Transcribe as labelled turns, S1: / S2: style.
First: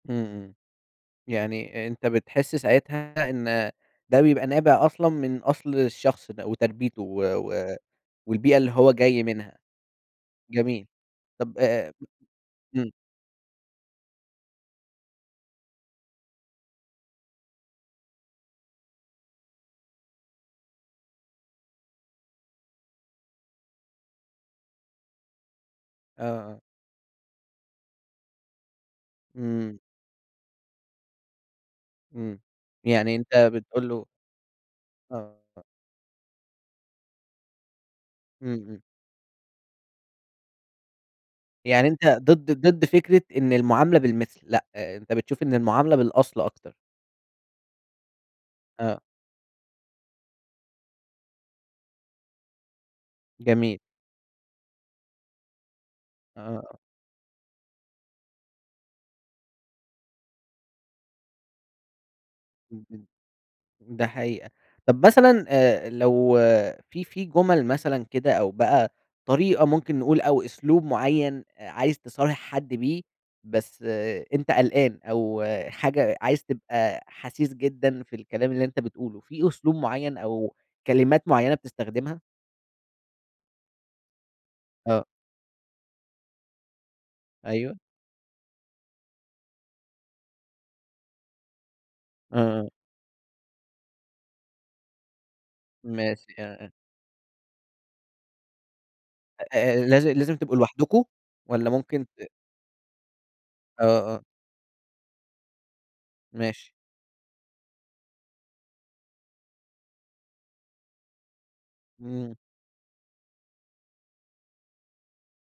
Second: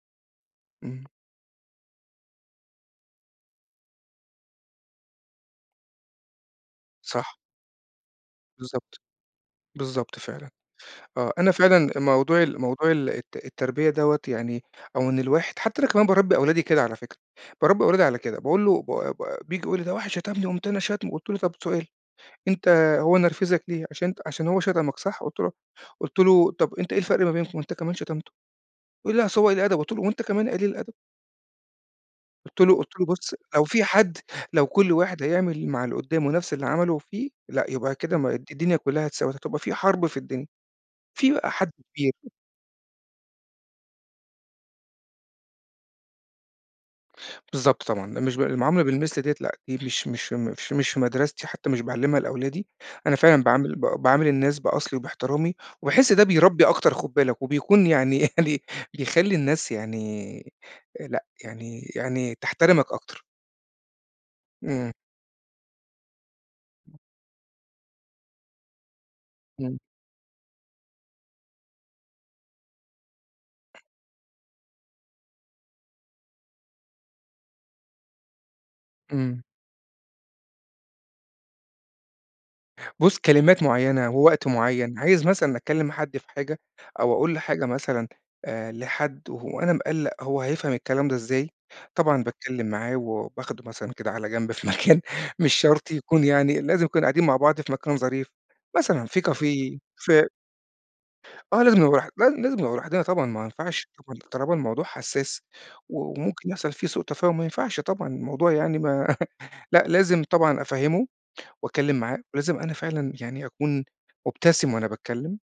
S1: إمم إمم.
S2: إمم.
S1: يعني أنت بتحس ساعتها إن ده بيبقى نابع أصلًا من أصل الشخص ده، وتربيته و
S2: صح.
S1: و والبيئة اللي هو
S2: بالضبط.
S1: جاي منها؟
S2: بالضبط فعلًا،
S1: جميل.
S2: آه أنا
S1: طب
S2: فعلًا
S1: أ
S2: موضوع ال موضوع
S1: امم.
S2: ال الت التربية دوّة يعني أو إن الواحد حتى أنا كمان بارَبّي أولادي كده على فكرة، بارَبّي أولادي على كده، باقول له ب ب بييجي يقول لي: "ده واحد شتمني، قُمت أنا شاتمه" قُلت له: "طب سؤال أنت هو نرفِزك ليه؟ عشان ان عشان هو شتمك صح؟" قُلت له قُلت
S1: آه
S2: له:
S1: آه.
S2: "طب أنت إيه الفرق ما بينكم؟ ما أنت كمان شتمته!" يقول لي: "أصل هو قليل الأدب،"
S1: إمم.
S2: قُلت له: "وأنت كمان قليل الأدب."
S1: إمم.
S2: قُلت له قُلت له:
S1: يعني
S2: "بُصّ
S1: أنت
S2: لو في
S1: بتقول له
S2: حد لو كُل واحد
S1: آه.
S2: هيعمل مع اللي قُدّامه نفس اللي عمله فيه لأ، يبقى كده ما الد
S1: امم،
S2: الدنيا
S1: امم.
S2: كُلّها اتساوت، هتبقى في حرب في الدنيا. في بقى حد
S1: يعني
S2: بي"
S1: أنت ضد ضد فكرة إن المعاملة بالمِثل، لأ أنت بتشوف إن المعاملة بالأصل أكتر؟
S2: بالضبط طبعًا [unintelligible] المعاملة
S1: آه.
S2: بالمثل ديّة لأ دي مش مش مش مش في مدرستي حتى مش باعلّمها لأولادي، أنا فعلًا باعامِل ب
S1: جميل.
S2: باعامِل الناس بأصلي، وباحترامي، وباحس ده بيرَبّي
S1: آه.
S2: أكتر خُد بالك وبيكون يعني يعني بيخَلّي الناس يعني لأ يعني يعني تحترمك
S1: [unintelligible]
S2: أكتر.
S1: ده حقيقة.
S2: إمم.
S1: طب مثلًا آآ لو في في جُمل مثلًا كده أو بقى طريقة
S2: إمم.
S1: ممكن نقول أو أسلوب مُعين أ عايز تصارح حد بيه، بس أنت قلقان أو حاجة عايز تبقى حسيس جدًا في الكلام اللي أنت بتقوله،
S2: إمم.
S1: في أسلوب مُعين أو كلمات مُعينة بتستخدمها؟
S2: بُصّ كلمات مُعينة ووقت معين،
S1: آه.
S2: عايز مثلًا إنّى أتكلم مع حد في حاجة، أو أقول لحاجة
S1: أيوه.
S2: مثلًا آآ لحد وه وأنا مقَلّق هو هيفهم الكلام ده إزاي، طبعًا
S1: آه،
S2: باتكلم
S1: آه.
S2: معاه وباخده مثلًا كده على جنب في مكان مش شرط يكون
S1: ماشي.
S2: يعني
S1: آه، آه.
S2: لازم يكون قاعدين مع بعض في مكان ظريف، مثلًا في
S1: أ
S2: كافيه
S1: لاز
S2: في
S1: لازم تبقوا لوحدكم
S2: آه
S1: والّا
S2: لازم نبقى
S1: ممكن
S2: بر
S1: ت
S2: لا لازم نبقى لوحدنا طبعًا ما
S1: آه،
S2: ينفعش
S1: آه.
S2: ط طالما الموضوع حساس وممكن
S1: ماشي.
S2: يحصل فيه سوء تفاهم ما ينفعش طبعًا الموضوع يعني ما لأ لازم طبعًا أفَهّمه، وأتكلّم معاه
S1: إمم.
S2: ولازم أنا فعلًا يعني أكون مبتسم وأنا باتكلّم.